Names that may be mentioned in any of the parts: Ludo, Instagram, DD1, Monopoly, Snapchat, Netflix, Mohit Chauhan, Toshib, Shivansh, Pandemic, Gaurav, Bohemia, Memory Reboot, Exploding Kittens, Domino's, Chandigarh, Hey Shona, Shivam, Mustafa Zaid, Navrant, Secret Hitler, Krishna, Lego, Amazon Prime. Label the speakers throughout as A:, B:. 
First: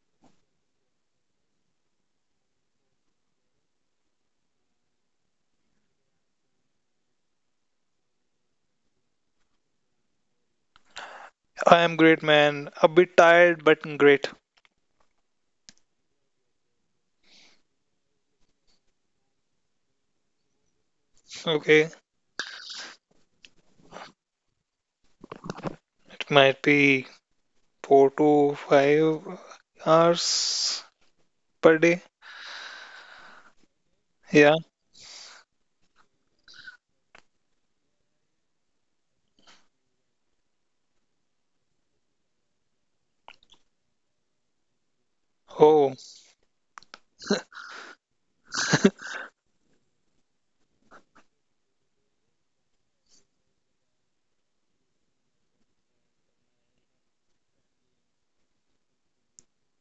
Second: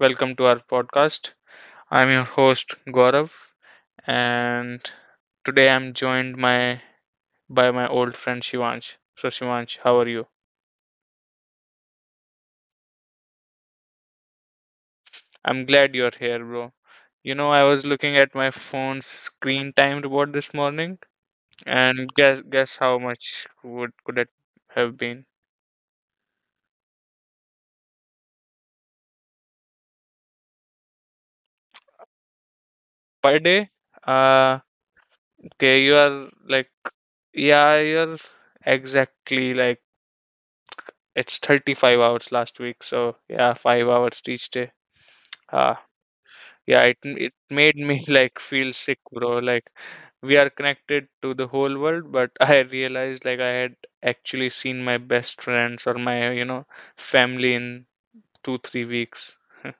A: Welcome to our podcast. I'm your host Gaurav, and today I'm joined my by my old friend Shivansh. So, Shivansh, how are you?
B: I am great, man. A bit tired, but great.
A: I'm glad you're here, bro. You know, I was looking at my phone's screen time report this morning,
B: Okay.
A: and guess how much would could it have been
B: It might be 4 to 5 hours per day.
A: per day?
B: Yeah.
A: Uh, okay, you are like, yeah, you're exactly like it's 35 hours last week. So, yeah, 5 hours each day. Uh,
B: Oh,
A: yeah, it made me like feel sick, bro. Like we are connected to the whole world, but I realized like I had actually seen my best friends or my family in 2-3 weeks.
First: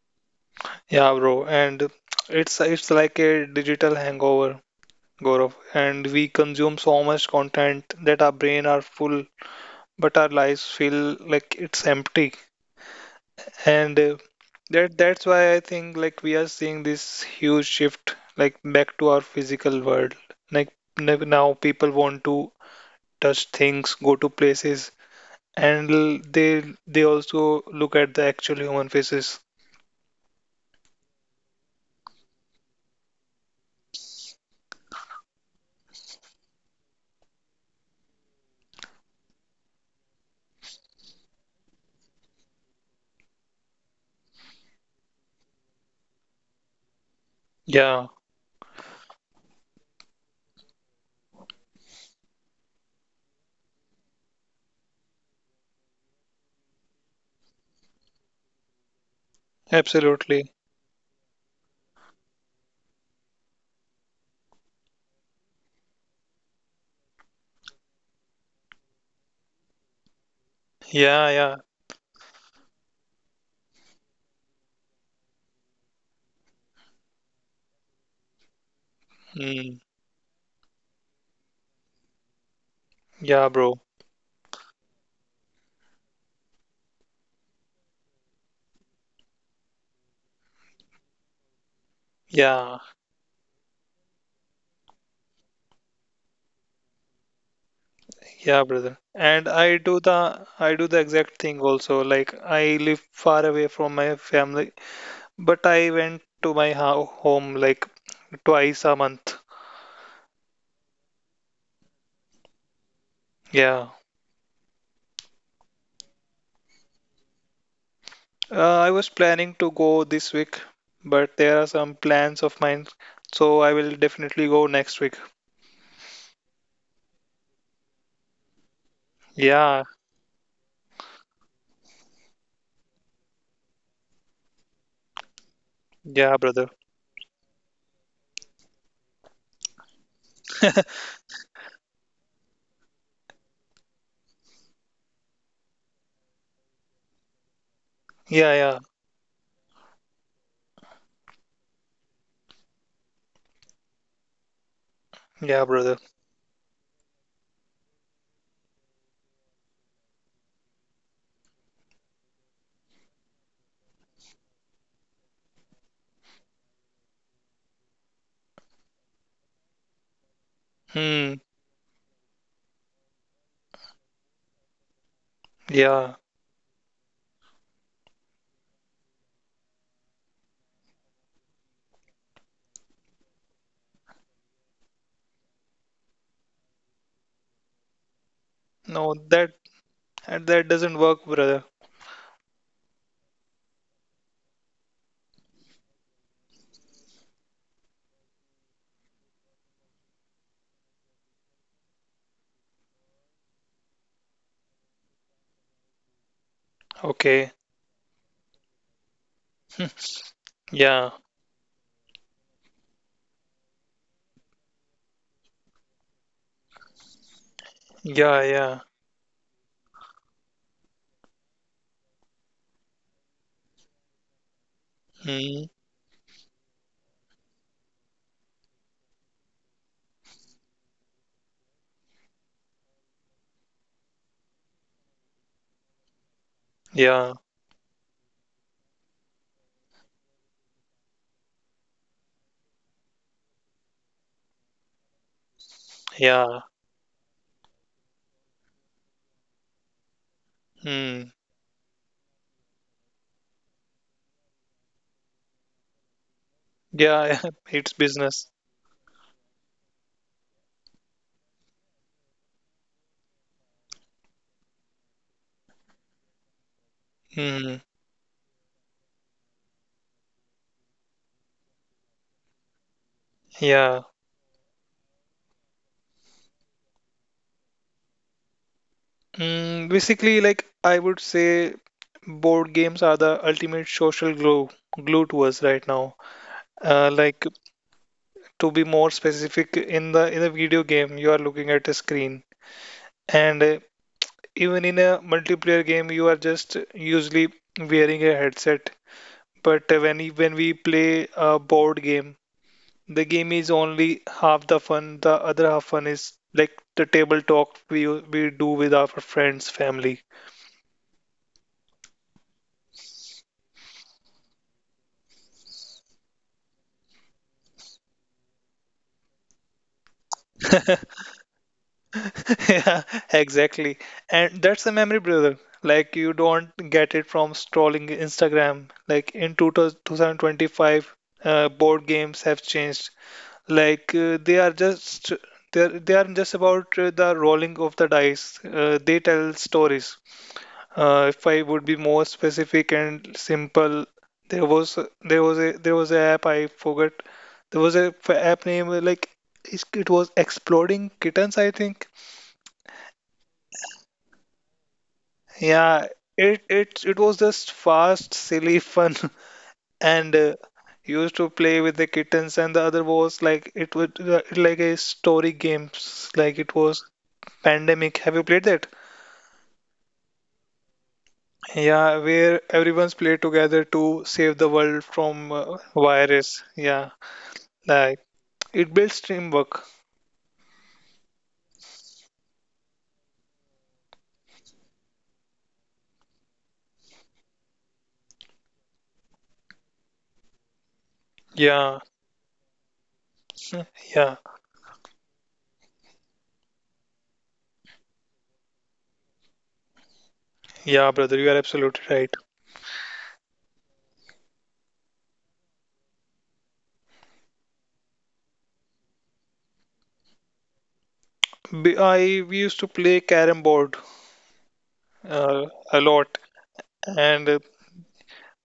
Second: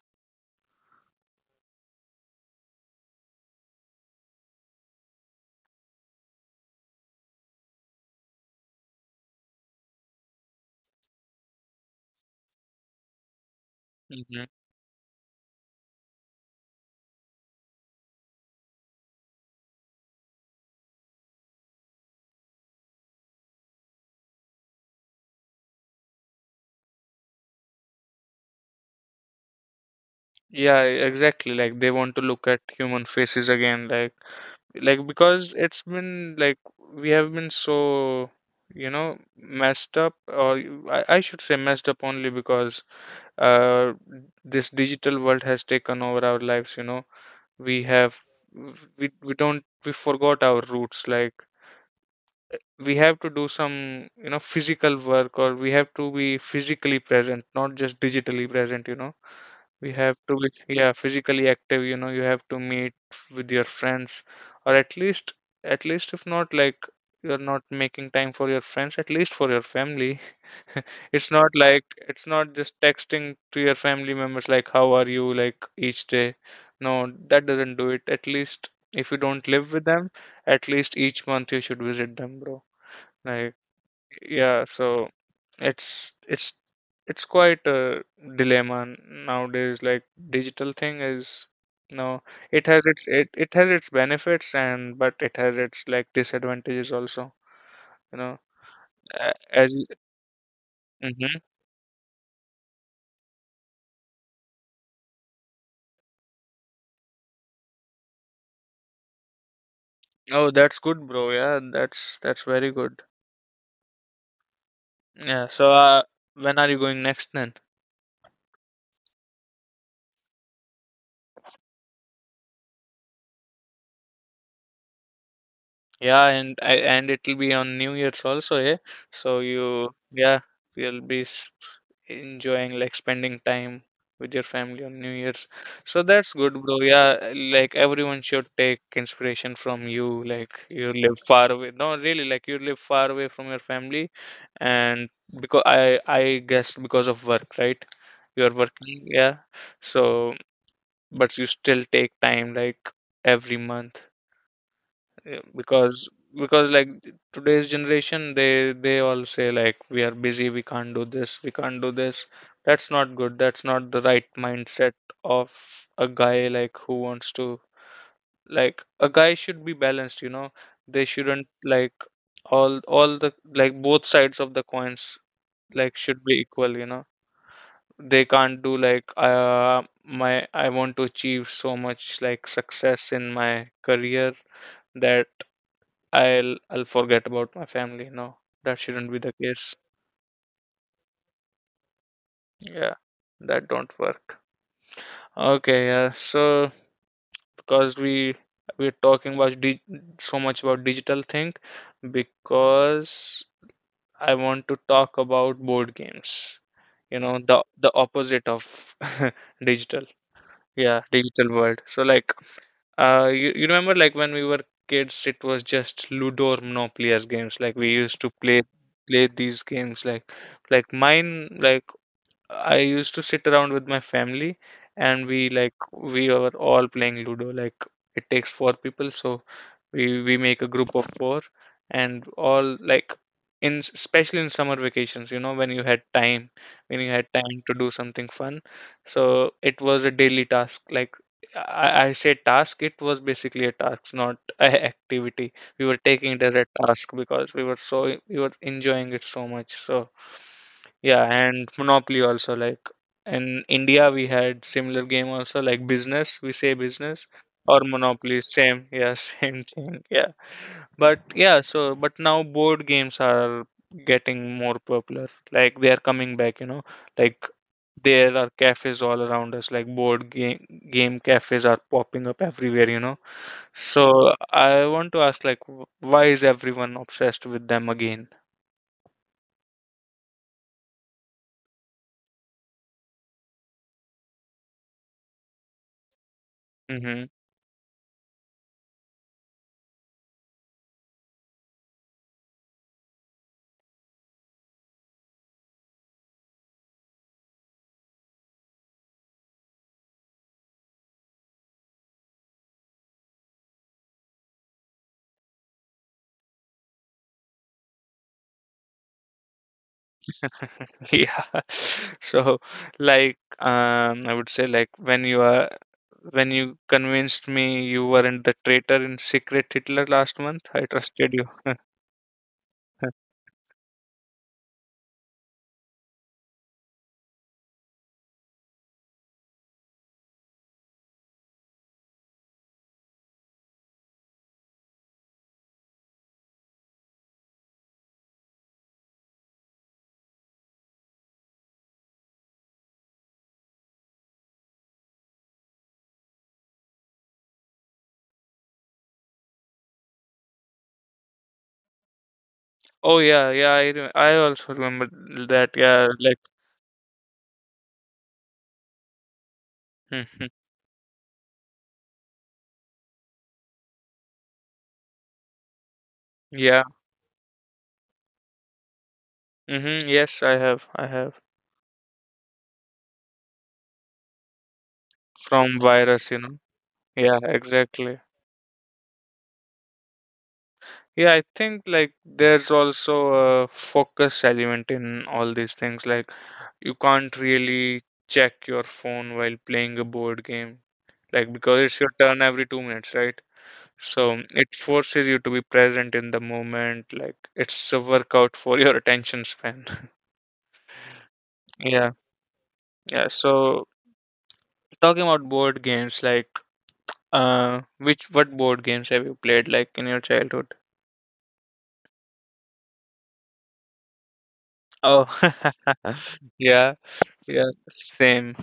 B: yeah, bro. And it's like a digital hangover, Gaurav. And we consume so much content that our brain are full, but our lives feel like it's empty. And
A: Hmm.
B: that's why I think like we are seeing this huge shift like back to our physical world. Like now people want to touch things, go to places, and they they also look at the actual human faces.
A: Yeah, exactly. Like they want to look at human faces again, like because it's been like we have been so, you know, messed up, or I should say messed up only because uh, this digital world has taken over our lives. You know, we
B: Yeah,
A: have, we don't we forgot our roots. Like we have to do some, you know, physical work, or we have to be physically present, not just digitally present. We have to be,
B: absolutely.
A: yeah, physically active. You have to meet with your friends, or at least if not, like, you're not making time for your friends, at least for your family.
B: Yeah,
A: It's not
B: yeah.
A: like it's not just texting to your family members, like, how are you, like, each day. No, that doesn't do it. At least if you don't live
B: Mm,
A: with them, at least each month you should visit them, bro.
B: yeah,
A: Like,
B: bro.
A: yeah, so it's it's it's quite a dilemma nowadays. Like, digital thing is no, it
B: Yeah,
A: has its, it has its benefits, and but it has its like disadvantages also. You know.
B: yeah, brother.
A: A-
B: And I
A: as
B: do the I do the exact thing also. Like I live far away from my family, but I went to my ho home like twice a month.
A: Oh, that's good, bro. Yeah, that's very good.
B: Yeah.
A: Yeah. So, when are you going next then?
B: I was planning to go this week, but there are some plans of mine, so I will definitely go next week.
A: Yeah, and I and it'll be on New Year's also, yeah. So
B: Yeah,
A: you, yeah, you'll be enjoying like spending time with your family on New Year's. So that's
B: yeah,
A: good,
B: brother.
A: bro. Yeah, like everyone should take inspiration from you. Like you live far away. No, really, like you live far away from your family, and because I guess because of work, right?
B: Yeah,
A: You're
B: yeah,
A: working, yeah. So, but you still take time like every month,
B: yeah, brother.
A: because like today's generation, they all say like we are busy, we can't do this, we can't do this. That's not good. That's not the right mindset of a guy, like, who wants to like a guy should be balanced, you know. They
B: Hmm.
A: shouldn't, like, all the, like, both sides of the coins, like,
B: Yeah.
A: should be equal, you know. They can't do like my I want to achieve so much, like, success in my career that I'll forget about my family. No, that shouldn't
B: No,
A: be the
B: that
A: case.
B: that doesn't work, brother.
A: Yeah, that don't work. Okay, yeah. So because we're talking so much about digital thing, because I want to talk about board games. You know,
B: Okay.
A: the opposite of
B: Hmm.
A: digital. Yeah,
B: Yeah.
A: digital world. So, like, you remember like when we were kids, it was just Ludo or Monopoly as games. Like we used to
B: Yeah,
A: play
B: yeah.
A: play these games. Like mine like I used to sit around with my family, and we
B: Hmm.
A: like we were all playing Ludo. Like it takes four people, so we make a group of four, and all, like, in especially in summer vacations, you know, when you had
B: Yeah.
A: time, to do something fun. So it was a daily task. Like, I say task, it was basically a task, not a activity. We were taking it as
B: Yeah.
A: a task because we were enjoying it so much. So. Yeah,
B: Hmm.
A: and Monopoly also, like, in India we had similar game also, like business, we say
B: Yeah.
A: business
B: Yeah,
A: or
B: it's
A: Monopoly,
B: business.
A: same, yeah, same thing, yeah. But yeah, so but now board games are getting more popular. Like they are coming back, you know. Like
B: Hmm.
A: there are cafes all around us, like board game cafes are popping up everywhere, you know.
B: Yeah.
A: So I want to ask like why is everyone obsessed with them again?
B: Hmm. Basically, like I would say, board games are the ultimate social glue to us right now.
A: Mm-hmm.
B: Like to be more specific, in a video game, you are looking at a screen, and even in a multiplayer game you are just usually wearing a headset, but when we play a board game, the game is only half the fun. The other half fun is like the table talk we do with our friends, family.
A: Yeah. So, like, I would say, like, when you convinced me you weren't the traitor in Secret Hitler last month, I trusted you.
B: Yeah, exactly. And that's a memory, brother. Like you don't get it from scrolling Instagram. Like in 2000 2025, board games have changed. Like they are just about the rolling of the dice. They tell stories. If I would be more specific and simple, there was a app I forgot. There was a app name like it was Exploding Kittens, I think.
A: Oh, yeah, yeah. I also remember that.
B: Yeah,
A: Yeah, like,
B: it was just fast, silly, fun, and
A: hmm,
B: used to play with the kittens. And the other was like it would like a story games. Like it
A: yeah.
B: was Pandemic. Have you played that?
A: Hmm. Yes, I have
B: Yeah, where everyone's played together to save the world from
A: from virus. You know.
B: virus. Yeah,
A: Yeah, exactly.
B: like it builds teamwork.
A: Yeah, I think like there's also a focus element in all these things. Like you can't really check your phone while playing a board game, like because
B: Yeah,
A: it's your turn every 2 minutes, right?
B: yeah,
A: So it forces you to be present in the moment. Like it's a workout for your attention span.
B: yeah, brother. You are absolutely
A: Yeah,
B: right.
A: yeah. So talking about board games, like, which what board games have you played, like, in your childhood?
B: B- I we used to play carrom board
A: Oh,
B: uh, a lot,
A: yeah,
B: and
A: yeah, same.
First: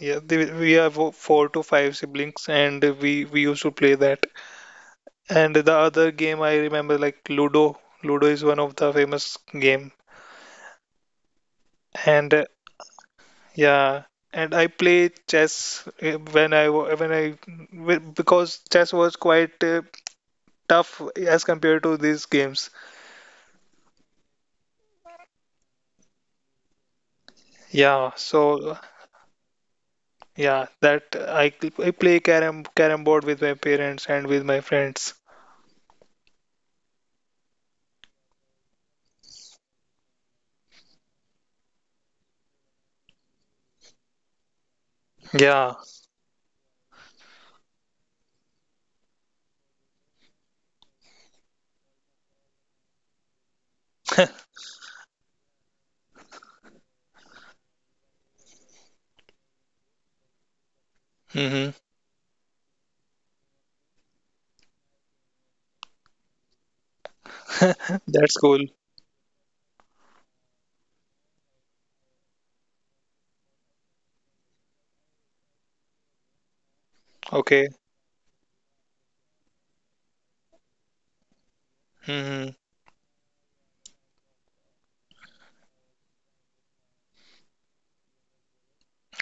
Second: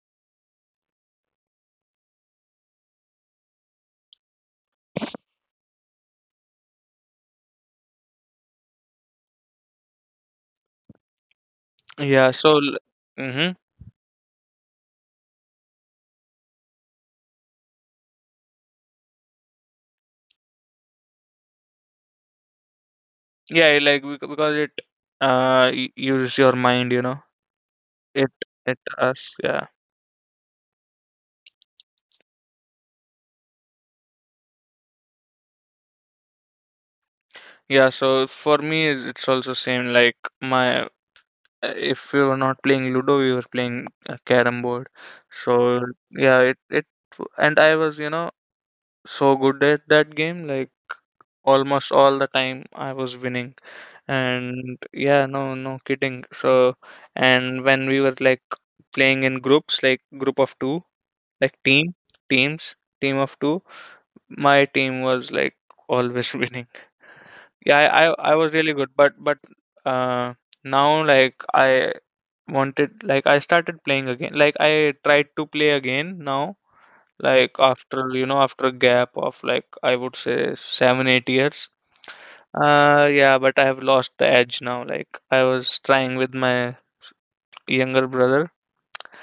B: yeah, we have four to five siblings, and we used to play that. And the other game I remember like Ludo. Ludo is one of the famous game,
A: Yeah,
B: and
A: so mm-hmm.
B: yeah, and I play chess when I wa- when I w- because chess was quite tough as compared to these games.
A: Yeah, like, because it uses your mind, you know.
B: Yeah,
A: It
B: so
A: it does, yeah.
B: yeah, I play carom board with my parents and with my friends.
A: Yeah, so for me, it's also same like my if we were not playing Ludo, we were playing carrom board. So
B: Yeah.
A: yeah, it and I was, you know, so good at that game, like almost all the time I was winning. And yeah, no, no kidding. So, and when we were, like, playing in groups, like group of two, like
B: Hmm.
A: teams team of two, my team was, like, always winning. Yeah, i i, I
B: That's
A: was
B: cool.
A: really good, but uh now, like, I started playing again, like I tried to play again now, like
B: Okay.
A: after, you know, after a gap of, like, I would say, 7-8 years.
B: Hmm.
A: Yeah, but I have lost the edge now. Like I was trying with my younger brother.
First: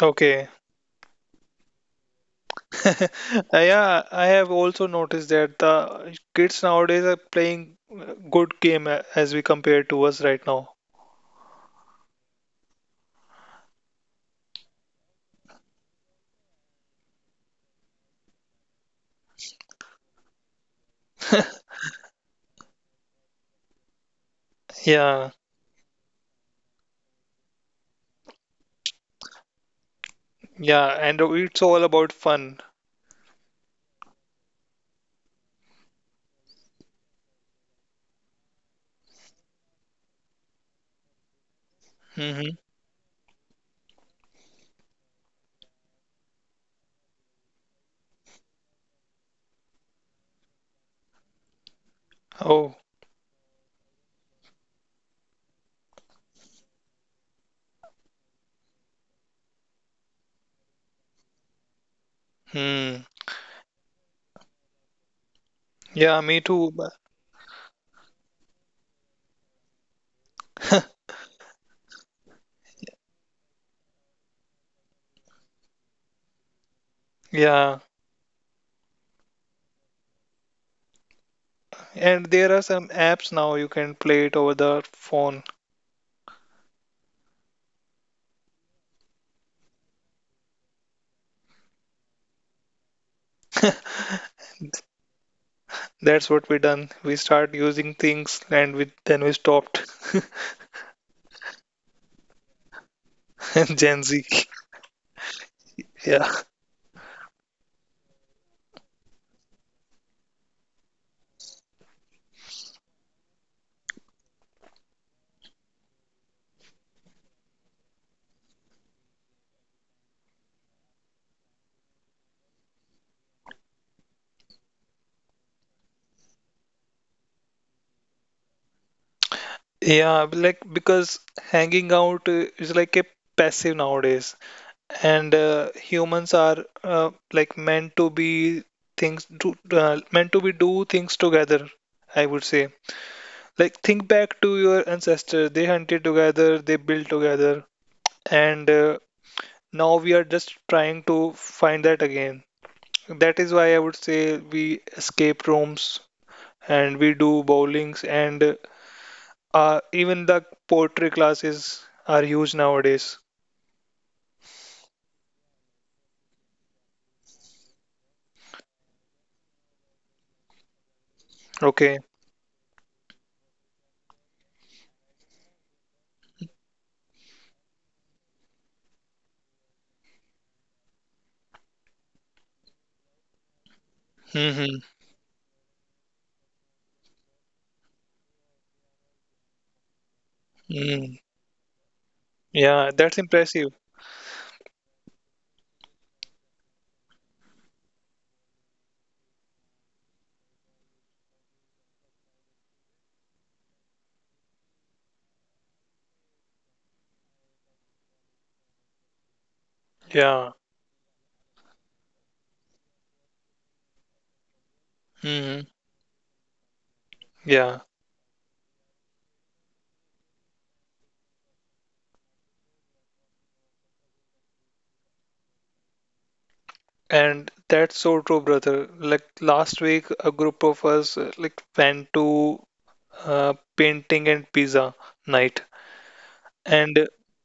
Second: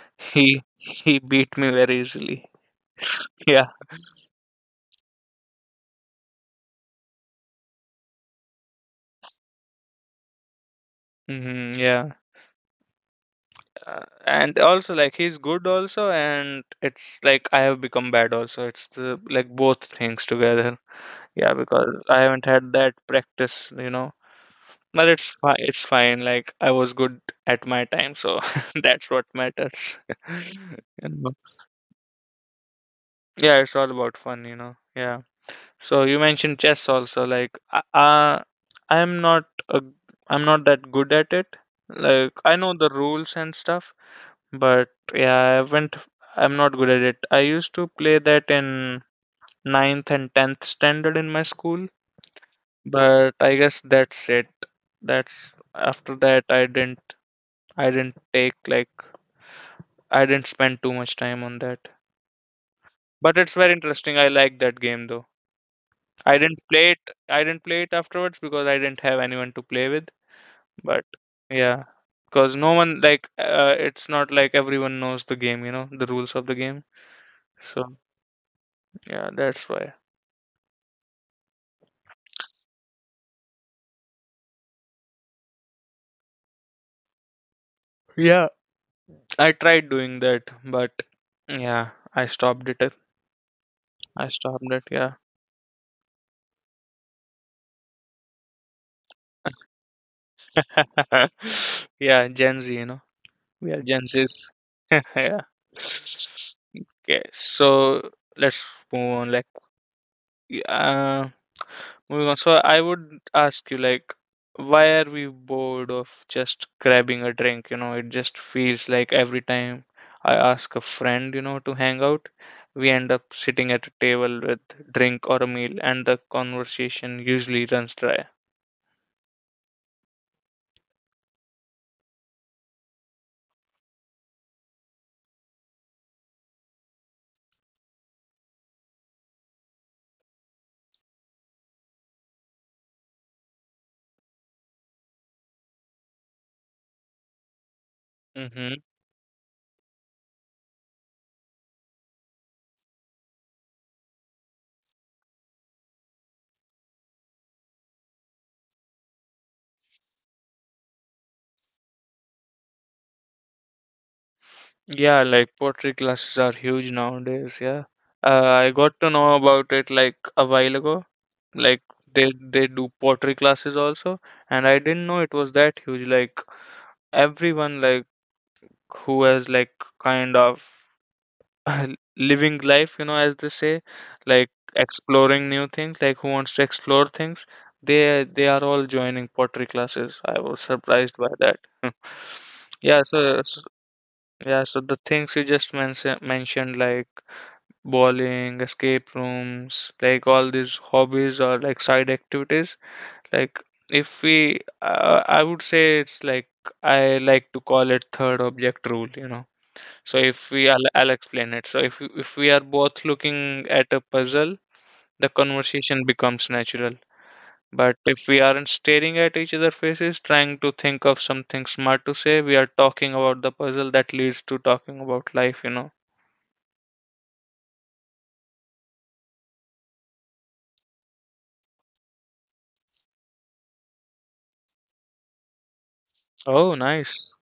B: Okay.
A: he he beat me very easily. Yeah.
B: Yeah, I have also noticed that the kids nowadays are playing good game as we compare to us right now.
A: Hmm. Yeah. And also, like, he's good also, and it's like I have become bad also, it's like both things together. Yeah, because I haven't had that practice, you know. But it's
B: Yeah.
A: fine, it's fine, like I was good at my time, so that's what matters.
B: Yeah,
A: You
B: and
A: know?
B: it's all about fun.
A: Yeah, it's all about fun, you know. Yeah, so you mentioned chess also, like, i'm not a, I'm not that good at it, like I
B: Hmm.
A: know the rules and stuff, but yeah, I haven't. I'm not good at it. I used to play that in ninth and tenth standard in my school,
B: Oh,
A: but I guess that's it. That's after that I didn't. I didn't take like I didn't spend too much time on that.
B: hmm.
A: But it's very interesting. I like that game though.
B: Yeah, me too.
A: I didn't play it afterwards because I didn't have anyone to play with. But yeah, because no one like, it's not like everyone knows the game. You know the rules of the game.
B: Yeah,
A: So yeah, that's why.
B: and there are some apps now you can play it over the phone.
A: Yeah, I tried doing that, but yeah, I stopped it. Yeah.
B: That's what we done. We start using things and we stopped.
A: Yeah, Gen Z, you know. We are Gen
B: Gen Z.
A: Zs. Yeah.
B: Yeah.
A: Okay, so let's move on. Like, uh, moving on. So I would ask you, like, why are we bored of just grabbing a drink? You know, it just feels like every time I ask a friend, you know, to hang out, we end up sitting at a table with drink or a meal, and the conversation usually runs dry.
B: Yeah, like because hanging out is like a passive nowadays, and humans are like meant to be do things together, I would say. Like, think back to your ancestors. They hunted together, they built together, and
A: Mm-hmm.
B: now we are just trying to find that again. That is why I would say we escape rooms and we do bowlings, and even the poetry classes are huge nowadays.
A: Yeah, like pottery classes are huge nowadays. Yeah, I got to know about it like a while ago. Like
B: Okay.
A: they do pottery classes also, and I didn't know it was that huge. Like everyone, like, who has, like, kind of living life, you know, as they say, like
B: Mm-hmm.
A: exploring new things, like who wants to explore things, they are all joining pottery classes. I was
B: Mm-hmm.
A: surprised by that.
B: Yeah,
A: Yeah,
B: that's
A: so,
B: impressive.
A: yeah, so the things you just mentioned, like bowling, escape rooms, like all these hobbies or like side activities, like, if we, I would say it's like I like to call it third object rule, you know. So if
B: Yeah.
A: we, I'll explain it. So if we are both looking at a puzzle, the
B: Mm-hmm.
A: conversation becomes natural.
B: Yeah.
A: But if we aren't staring at each other faces, trying to think of something smart to say, we are talking about the puzzle that leads to talking about life, you know.
B: And that's so true, brother. Like last week, a group of us like went to painting and pizza night,
A: Oh,
B: and
A: nice.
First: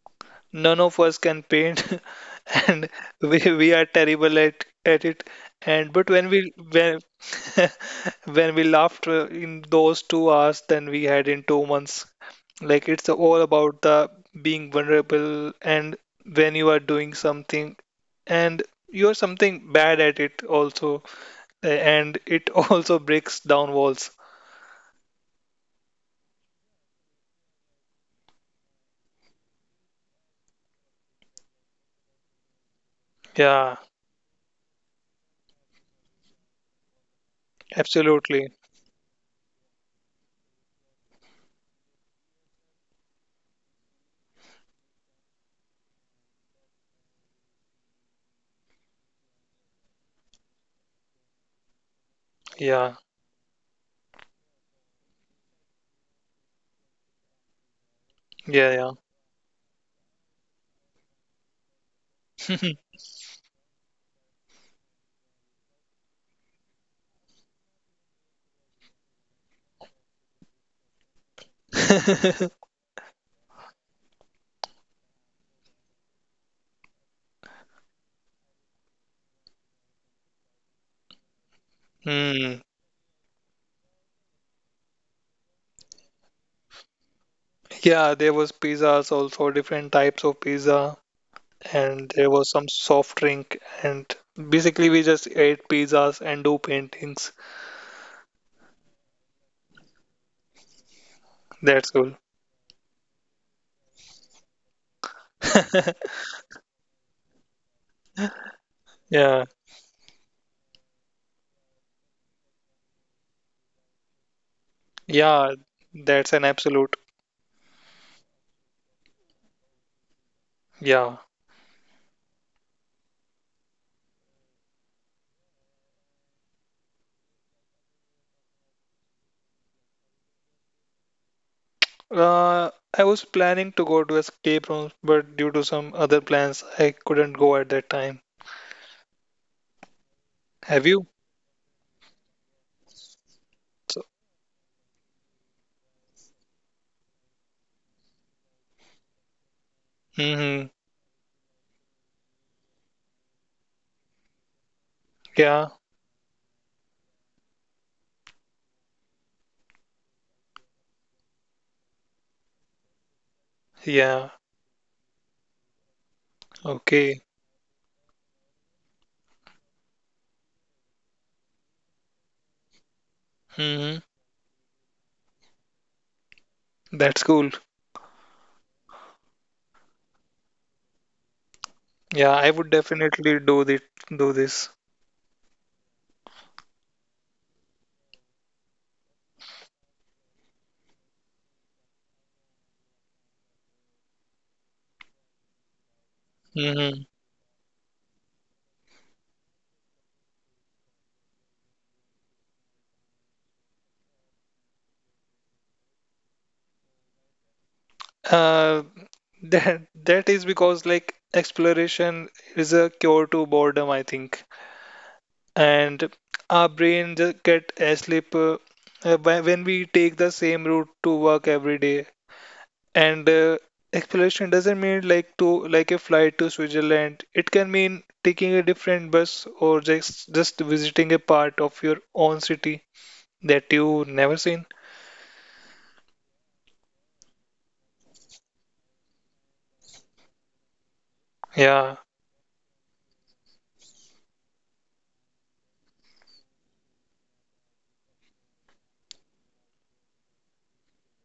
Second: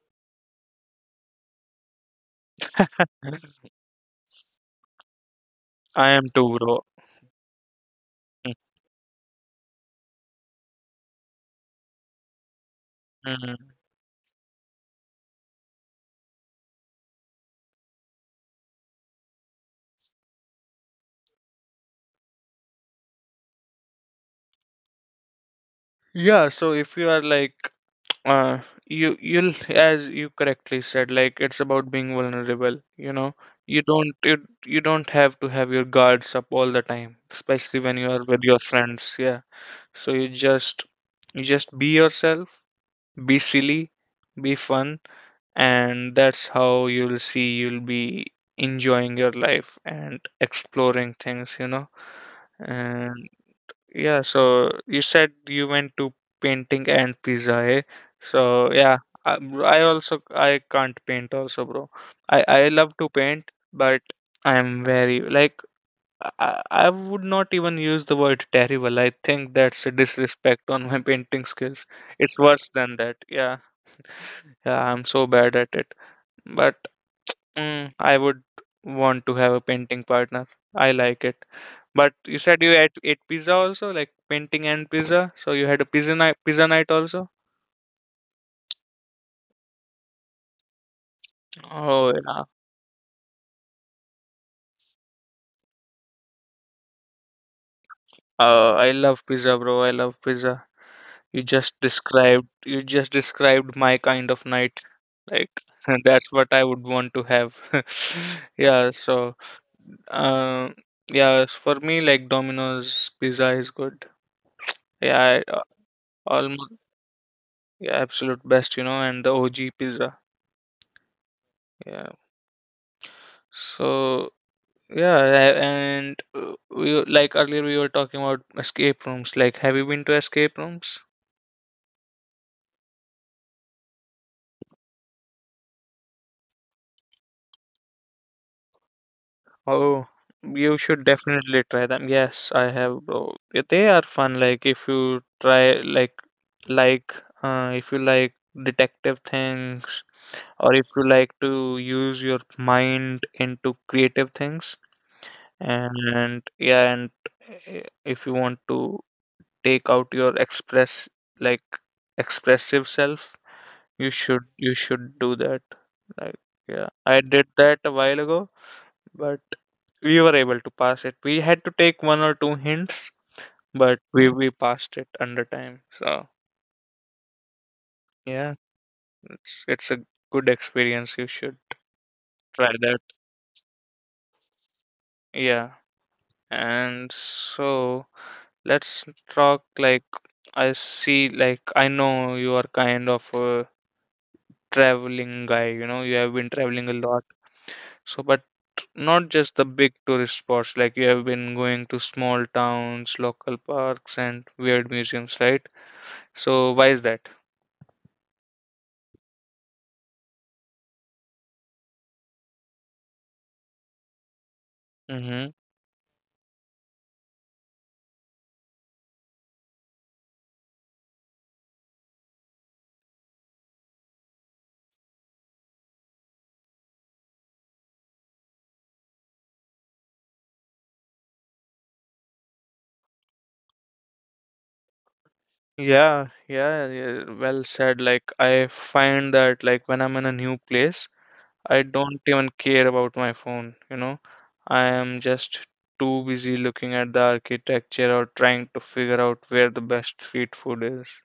B: none of us can paint, and we are terrible at it. And
A: I
B: but
A: am
B: when we
A: too, bro.
B: when when we laughed in those 2 hours than we had in 2 months, like it's all
A: Mhm.
B: about the being vulnerable, and when you are doing something and you're something bad at it also and it also breaks down walls.
A: Yeah, so if you are like uh you'll as you correctly said, like it's about being vulnerable.
B: Yeah,
A: You you don't have to have your guards up all the time, especially when you are with
B: absolutely.
A: your friends, yeah. So you just be yourself, be silly, be fun, and that's how you'll be enjoying your life and exploring things, you know.
B: Yeah,
A: And yeah, so you said you went to painting and pizza, eh?
B: yeah,
A: So
B: yeah.
A: yeah, I, bro, I also I can't paint also, bro. I love to paint, but I am very like I would not even use the word terrible. I think that's a disrespect on my painting skills. It's worse than that. Yeah, yeah, I'm so bad at it. But I would want to have a painting partner. I like it. But you said
B: Mm.
A: you ate pizza also, like painting and pizza. So you had a pizza night, also.
B: Yeah, there was pizzas also, different types of pizza, and
A: Oh
B: there
A: yeah.
B: was some soft drink, and basically we just ate pizzas and do paintings.
A: I love pizza, bro. I love pizza. You just
B: That's all.
A: described, you just described my kind of night. Like, that's what I would want to have. Yeah. So,
B: Yeah,
A: um, yeah. For me, like Domino's pizza is good. Yeah.
B: yeah,
A: I,
B: that's an
A: almost.
B: absolute.
A: Yeah, absolute best, you know, and the OG pizza.
B: Yeah.
A: Yeah. So yeah, like earlier we were talking about escape rooms. Like, have you been to escape rooms?
B: Uh, I was planning to go to escape rooms, but due to some other plans, I couldn't go at that time.
A: Oh, you
B: Have
A: should
B: you?
A: definitely try them. Yes, I have, bro. Yeah, they
B: So,
A: are fun. Like, if you try, like, if you like detective things,
B: hmm.
A: or if you like to use your mind into creative things,
B: Yeah,
A: and yeah, and uh, if you want to take out your express like expressive self, you
B: yeah.
A: should do that, like, yeah.
B: Okay.
A: I did that a while ago, but we were able to pass it. We had to take one or two hints,
B: Hmm.
A: but we passed it under time. So
B: That's cool.
A: yeah, it's a good experience. You should
B: Yeah, I would
A: try that.
B: definitely do this.
A: Yeah. And so let's talk, like, I see, like, I know you are kind of a traveling guy, you know, you have been traveling a
B: Hmm.
A: lot. So, but not just the big tourist spots, like you have been going to small towns, local parks, and weird museums, right? So, why is that?
B: Uh, that is because like exploration is a cure to boredom, I think,
A: Mm-hmm.
B: and our brain just get asleep when we take the same route to work every day. And exploration doesn't mean like to like a flight to Switzerland. It can mean taking a different bus or just visiting a part of your own city that you never seen.
A: Yeah, yeah, yeah, well said. Like, I find that, like, when I'm in a new place, I
B: Yeah.
A: don't even care about my phone, you know? I am just too busy looking at the architecture or trying to figure out where the best street food is.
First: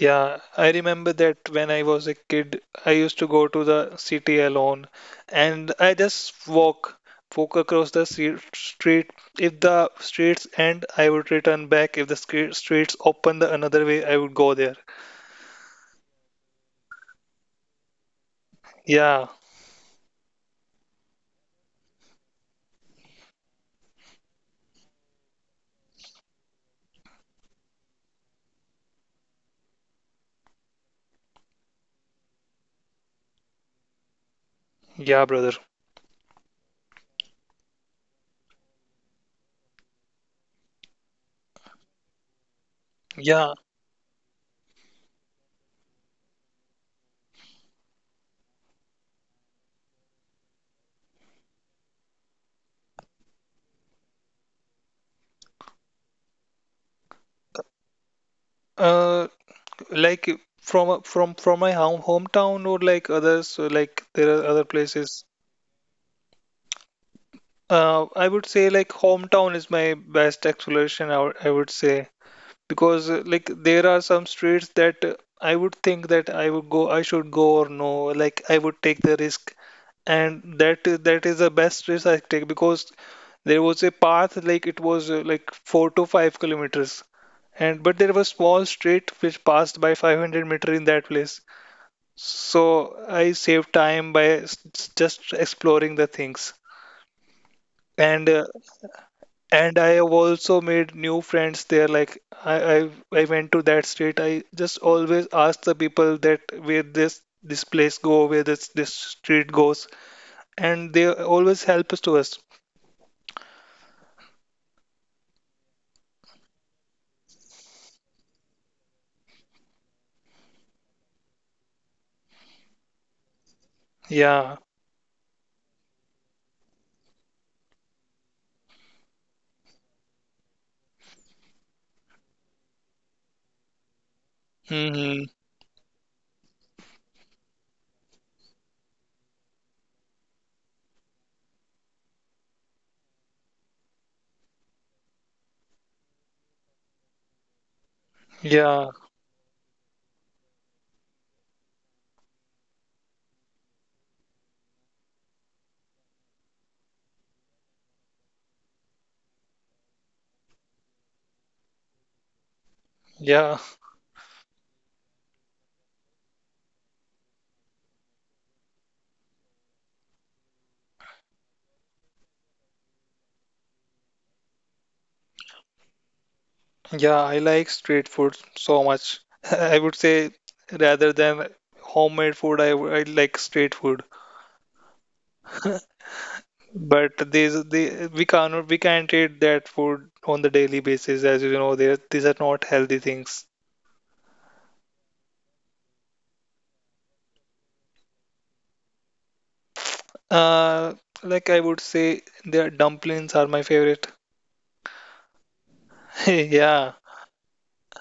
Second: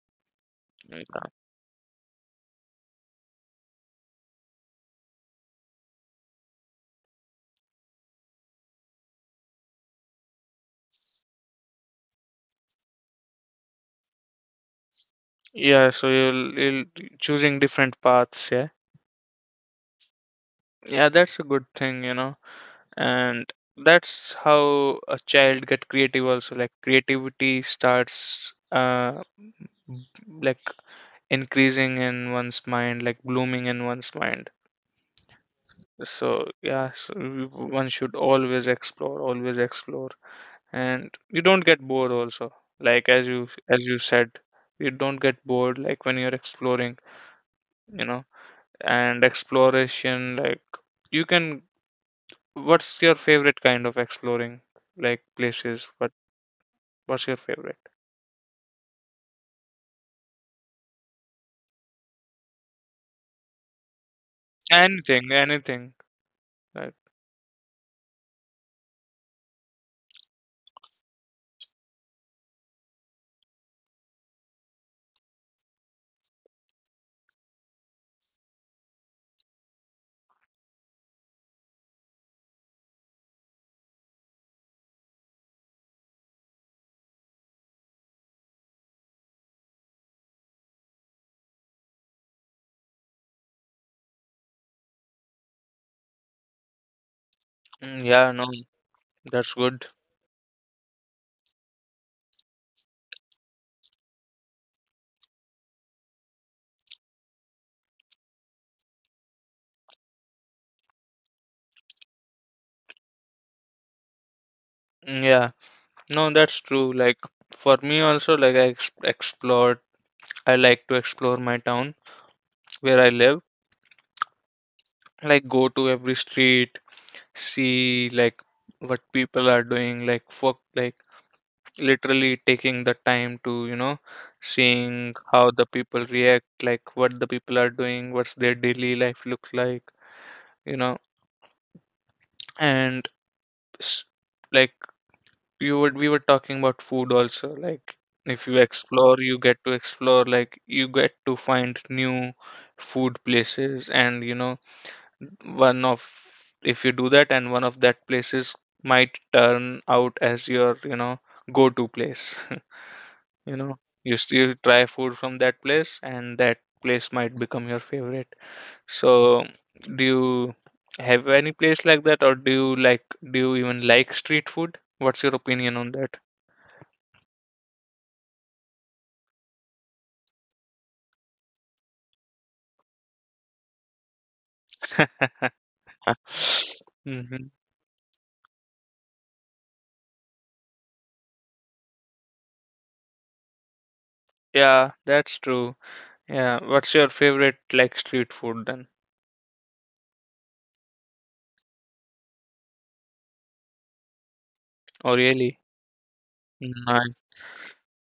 B: Yeah, I
A: Yeah,
B: remember that when I was a kid, I used to go to the city alone, and I just walk across the street. If the streets end, I would return back. If the streets open the another way, I would go there.
A: yeah, so you'll choosing different paths, yeah?
B: Yeah,
A: Yeah, that's a good thing, you know. And that's how a child get creative also. Like creativity starts like increasing in one's mind, like blooming in one's mind.
B: yeah, brother.
A: So yeah, so one should always explore, always explore. And you don't get bored also. Like as
B: Yeah.
A: you said, you don't get bored like when you're exploring, you know. And exploration like you can — what's your favorite kind of exploring, like places? What's your favorite?
B: Uh, like from my hometown, or like others, like there are other places.
A: Anything, anything. Like,
B: I would say like hometown is my best exploration, I would say, because like there are some streets that I would think that I would go, I should go or no, like I would take the risk, and that is the best risk I take because there was a path like it was like 4 to 5 kilometers, and but there was small street which passed by 500 meter in that place, so I saved time by just exploring the things,
A: mm,
B: and
A: yeah,
B: uh,
A: no, that's
B: and
A: good.
B: I have also made new friends there. Like I went to that street. I just always ask the people that where this place go, where this street goes, and they always help us to us.
A: Mm, yeah, no, that's true. Like for me also, like I ex explored. I like to explore my town where I live.
B: Yeah.
A: Like go to every street, see like what people are doing. Like fuck, like literally taking the time to, you know, seeing
B: Hmm.
A: how the people react, like what the people are doing, what's their daily life looks like, you know. And s- like, you would — we were talking about food also, like if you
B: Yeah.
A: explore, you get to explore, like you get to find new food places, and you know, one of — if you do that, and one of that places might turn out as your, you know, go-to place. You
B: Yeah.
A: know, you still try food from that place, and that place might become your favorite. So, do you have any place like that, or do you like — do you even like street food? What's your opinion on that?
B: Yeah. I like street food so much. I would say, rather than homemade food, I like street food. But
A: Hmm.
B: these the we cannot we can't eat that food on the daily basis, as you know, there these are not healthy things.
A: Yeah, that's true. Yeah, what's your favorite like street food then?
B: Uh, like I would say, their dumplings are my favorite.
A: Oh, really?
B: Yeah,
A: Nice,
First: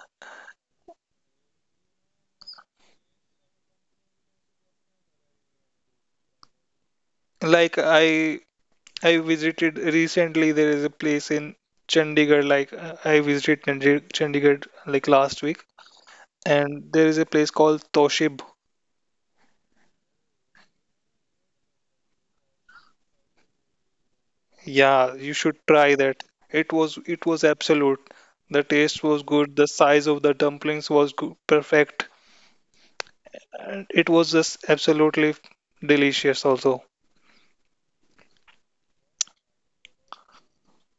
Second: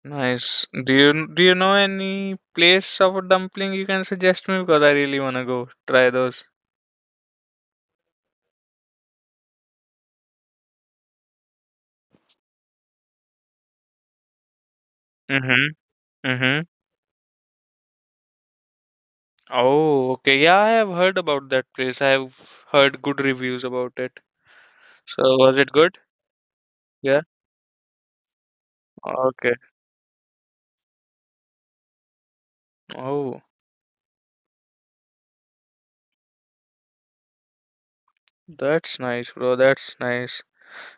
A: nice. Do you know any place of a dumpling you can suggest me, because I really wanna go try those.
B: like I visited recently. There is a place in Chandigarh. Like I visited Chandigarh like last week,
A: Mm-hmm. Mm-hmm.
B: and there is a place called Toshib.
A: Oh, okay. Yeah, I have heard about that place. I have heard good reviews about it.
B: Yeah,
A: So,
B: you should
A: was it
B: try
A: good?
B: that. It was
A: Yeah.
B: it was absolute. The taste was
A: Okay.
B: good. The size of the dumplings was good, perfect,
A: Oh,
B: and it was just absolutely delicious. Also,
A: that's nice, bro. That's nice.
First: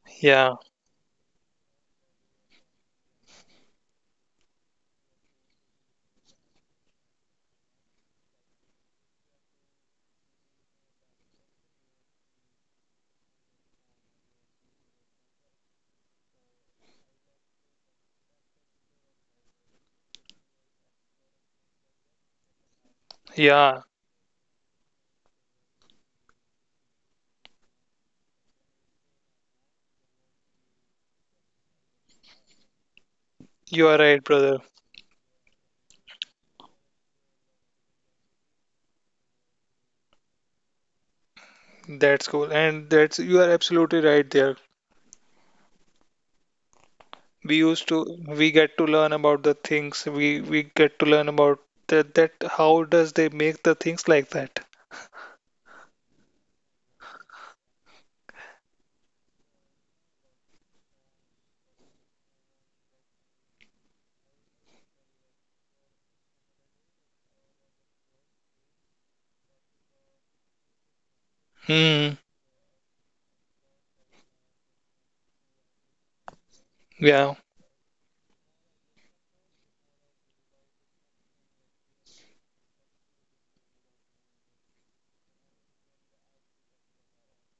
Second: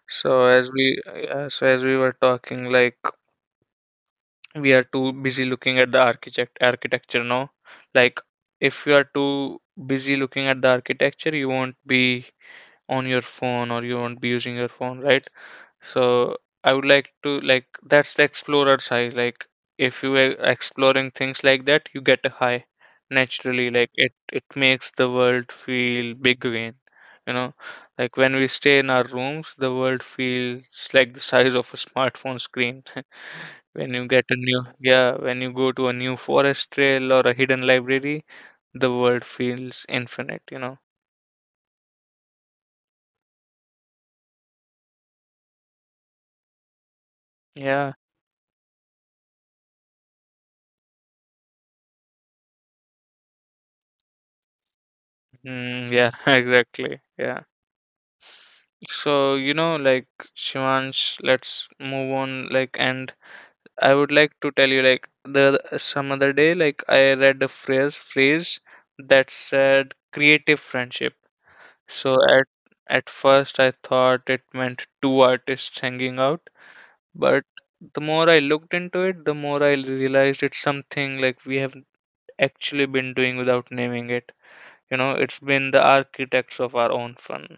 A: So
B: yeah,
A: as we were talking, like we are too busy looking at the architecture now. Like if you are too busy looking at the architecture, you won't be on your phone, or you won't be using your phone, right? So I would like to like, that's the explorer side. Like if you are exploring things like that, you get a high naturally.
B: yeah,
A: Like it makes the world feel big again. You know, like when we stay in our rooms, the world feels like the size of a smartphone screen.
B: you
A: When
B: are
A: you
B: right,
A: get a
B: brother.
A: new — yeah, when you go to a new forest trail or a hidden library, the world feels infinite. You know.
B: That's cool. And that's you are absolutely right there. We used
A: Yeah.
B: to we get to learn about the things. We get to learn about that how does they make the things like that.
A: Mm, yeah. Exactly. Yeah. So, you know, like Shivansh, let's move on. Like, and I would like to tell you, like, the some other day, like, I read a phrase that said creative friendship.
B: Hmm.
A: So at first, I thought it meant two artists hanging out,
B: Yeah.
A: but the more I looked into it, the more I realized it's something like we have actually been doing without naming it. You know, it's been the architects of our own fun.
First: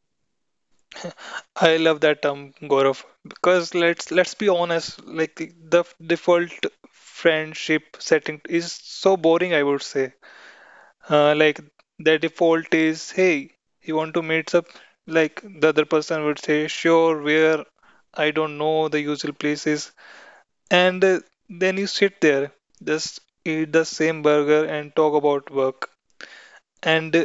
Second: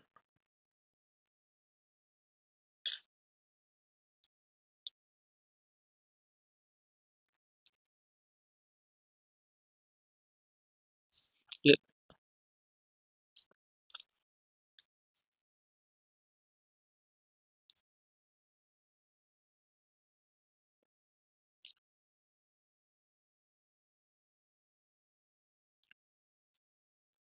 B: I love that term, Gaurav, because let's be honest, like the default friendship setting is so boring, I would say. Like
A: Ye-
B: the default is, hey, you want to meet up? Like the other person would say, sure, where? I don't know, the usual places. And then you sit there, just eat the same burger and talk about work. And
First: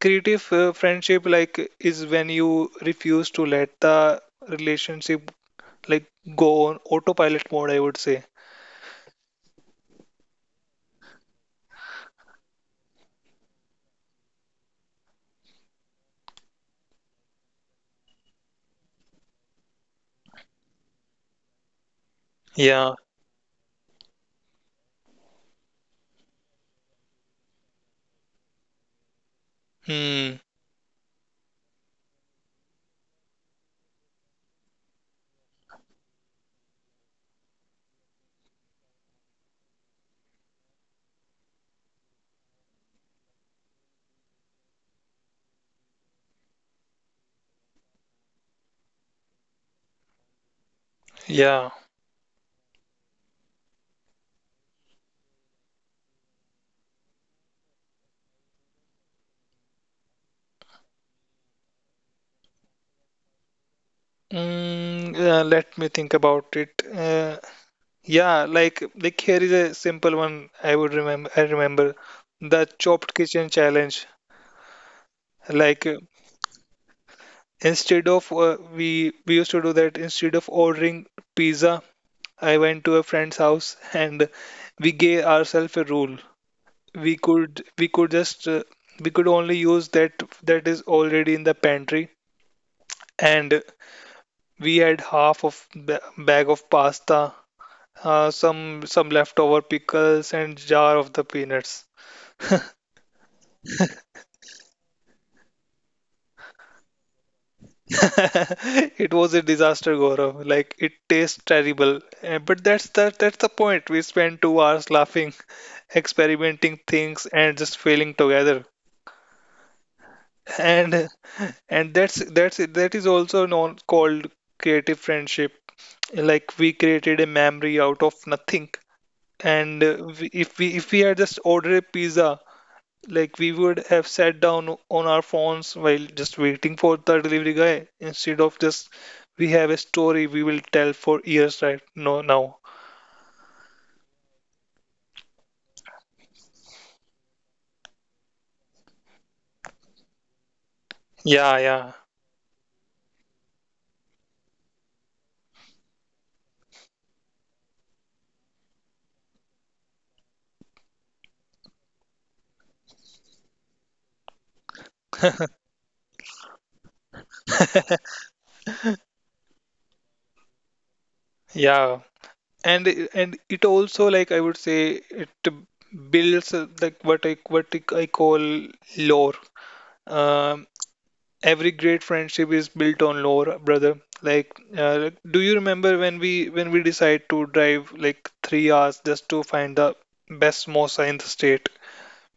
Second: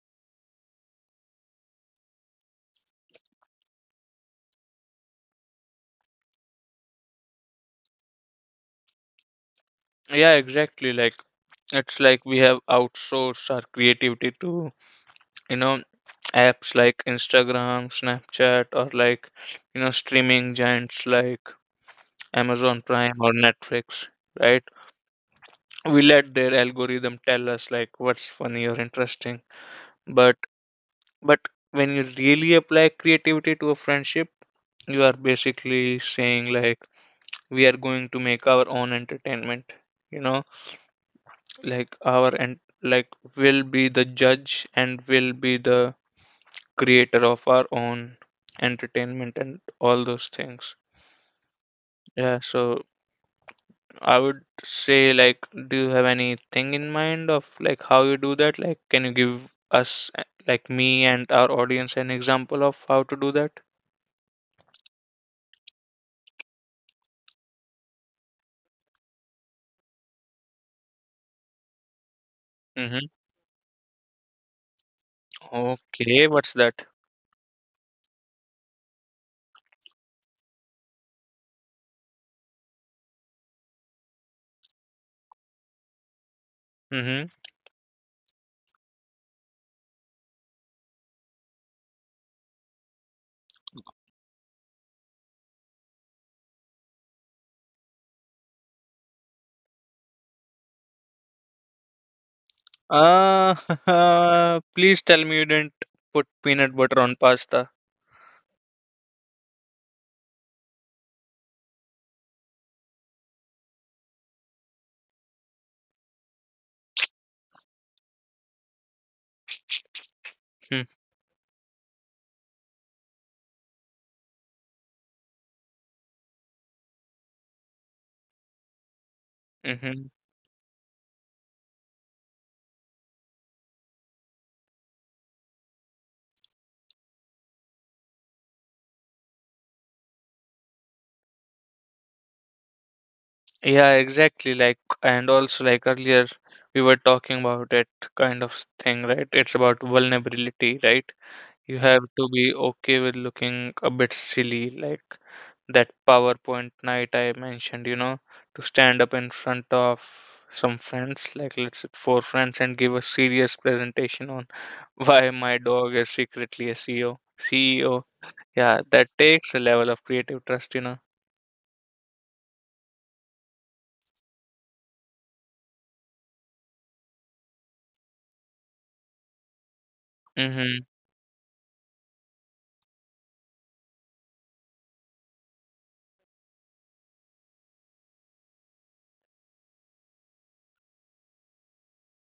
B: creative friendship like is when you refuse to let the relationship like go on autopilot mode, I would say.
A: Yeah, exactly. Like, it's like we have outsourced our creativity to, you know, apps like Instagram, Snapchat, or like, you know, streaming giants like Amazon
B: Yeah.
A: Prime or Netflix, right? We let their algorithm tell us like what's funny or interesting. But
B: Hmm.
A: but when you really apply creativity to a friendship, you are basically saying, like, we are going to make our own entertainment, you know, like our — and like will be the judge and will be the creator of our own entertainment and all those things.
B: Yeah.
A: Yeah, so I would say, like, do you have anything in mind of like how you do that? Like, can you give us, like, me and our audience an example of how to do that?
B: Mm, yeah, let me think about it. Yeah, like here is a simple one I would remember. I remember the
A: Mm-hmm.
B: chopped kitchen challenge. Like
A: Okay, what's that?
B: Instead of we used to do that instead of ordering pizza. I went to a friend's house, and we gave ourselves a rule. We
A: Mm-hmm.
B: could we could just uh, we could only use that is already in the pantry, and we had half of bag of pasta, uh, some some leftover pickles, and jar of the peanuts.
A: Please tell me you didn't put peanut butter on pasta.
B: It was a disaster, Gaurav. Like it tastes terrible. But that's the point. We spent 2 hours laughing, experimenting things, and just failing together.
A: Hmm.
B: And and that is also known called creative friendship. Like we created a memory out of nothing. And
A: Mhm.
B: we- if we if we had just ordered a pizza, like we would have sat down on our phones while just waiting for the delivery guy instead of just, we have a story we will tell for years, right? No, now,
A: Yeah, exactly. Like, and also, like earlier, we were talking about that kind of thing, right? It's about vulnerability, right?
B: yeah,
A: You
B: yeah,
A: have to be okay with looking a bit silly, like that PowerPoint night I mentioned, you know, to stand up in front of some friends, like let's say four friends, and give a serious presentation on why my dog is secretly a CEO. CEO. Yeah, that takes a level of creative trust, you know.
B: yeah, and and it also, like I would say, it builds like what I call lore, um,
A: Mm-hmm.
B: every great friendship is built on lore, brother. Like, do you remember when we decide to drive like 3 hours just to find the best mosa in the state,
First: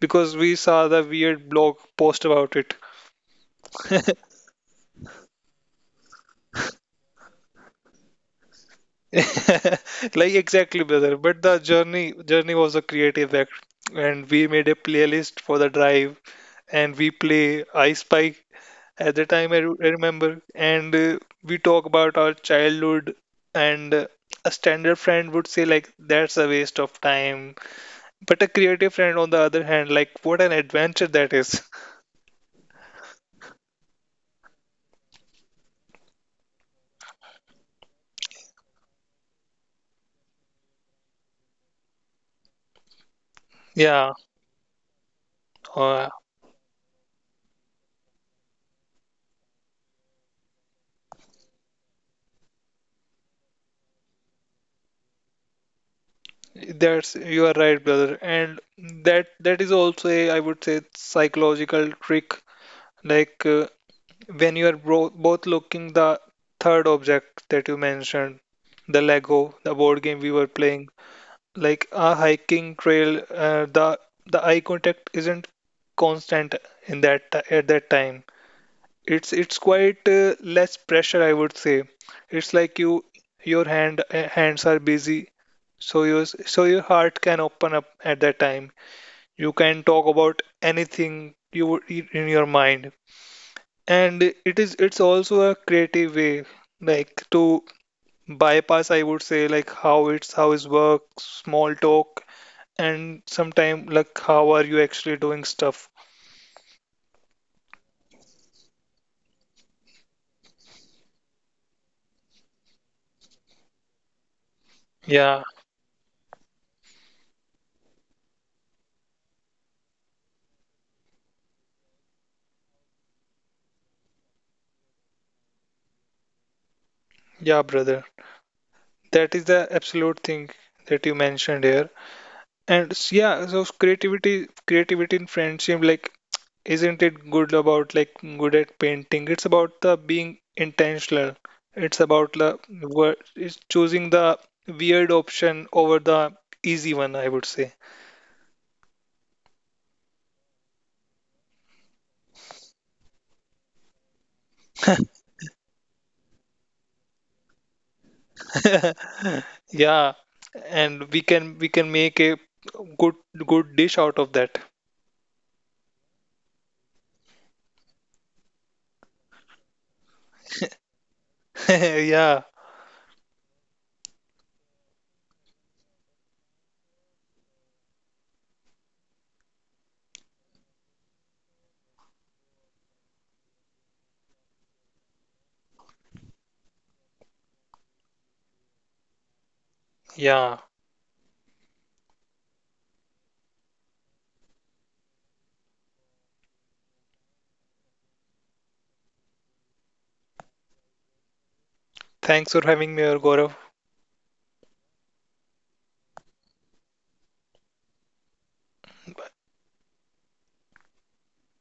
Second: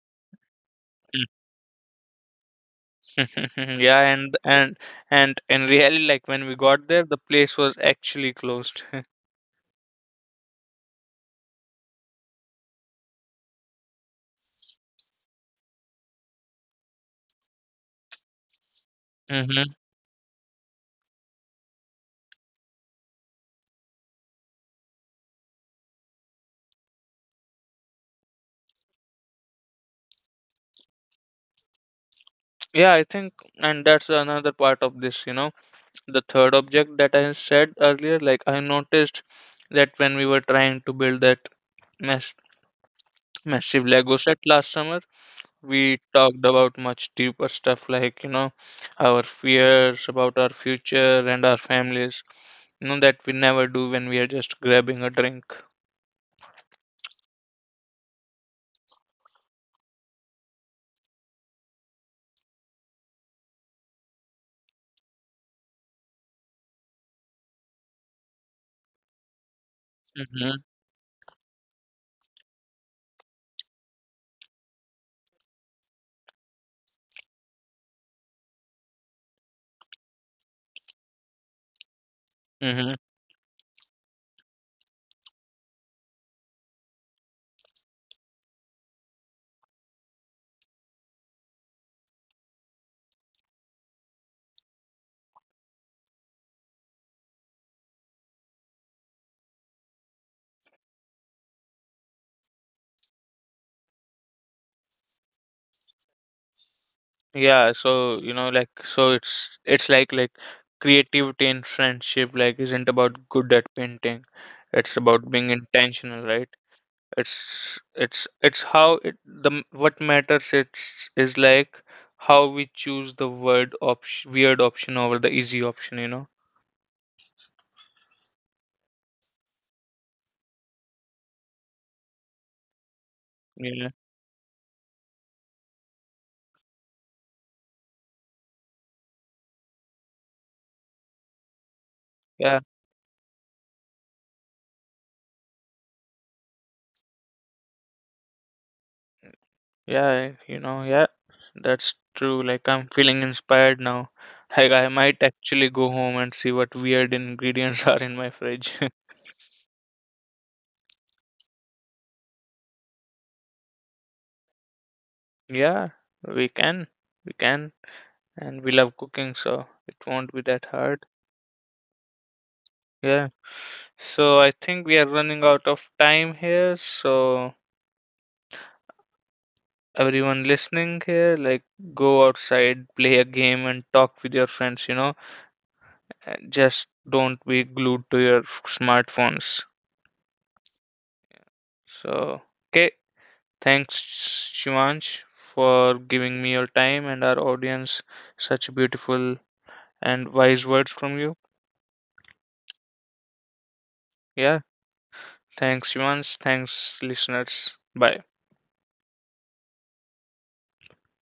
B: because we saw the weird blog post about it?
A: Mhm, yeah, and and and really, like when we got there, the place was actually closed.
B: like exactly, brother, but the journey was a creative act, and we made a playlist for the drive, and we play I spy at the time.
A: Mm-hmm.
B: I remember, and we talk about our childhood, and a standard friend would say like that's a waste of time, but a creative friend on the other hand, like, what an adventure that is.
A: Yeah, I think, and that's another part of this, you know, the third object that I said earlier. Like, I noticed that when we were trying to build that mass massive
B: Yeah.
A: Lego set last summer, we
B: uh,
A: talked about much deeper stuff, like, you know, our fears about our future and our families, you know, that we never do when we are just grabbing a drink.
B: That's you are right, brother, and that is also a, I would say, psychological trick. Like when you are bro both looking the third object that you mentioned, the Lego, the board game we were
A: Mm-hmm.
B: playing, like a hiking trail, the eye contact isn't constant at that time. It's quite less pressure, I would say. It's like you your hand hands are busy, so your heart can open up at that time. You can talk about anything you would in your mind, and it's also a creative way, like to bypass, I would say, like how is work, small talk, and sometime like how are you actually doing stuff.
A: Yeah, so you know, like, so it's like creativity in friendship, like, isn't about good at painting. It's about
B: Yeah,
A: being intentional, right? It's how what matters. It's is like how we choose the weird option over the easy option. You know?
B: yeah, brother. That is the absolute thing that you mentioned here. And
A: Yeah,
B: yeah, so creativity in friendship, like, isn't it good about like good at painting? It's about the being intentional.
A: yeah,
B: It's about it's choosing the weird option over the easy one, I would say.
A: yeah. You know, yeah. That's true. Like, I'm feeling inspired now. Like, I might actually go home and see what weird ingredients are in my fridge.
B: Yeah, and we can make a good good dish out of that.
A: Yeah, we can. We can. And we love cooking, so it won't be that hard.
B: Yeah,
A: Yeah. So I think we are running out of time here. So everyone listening here, like go outside, play a game and talk with your friends, you know. And just don't be glued to your smartphones.
B: yeah.
A: So, okay. Thanks, Shivansh, for giving me your time, and our audience such beautiful and wise words from you.
B: Thanks for having me, Gaurav.
A: Yeah. Thanks, Yuans. Thanks, listeners. Bye.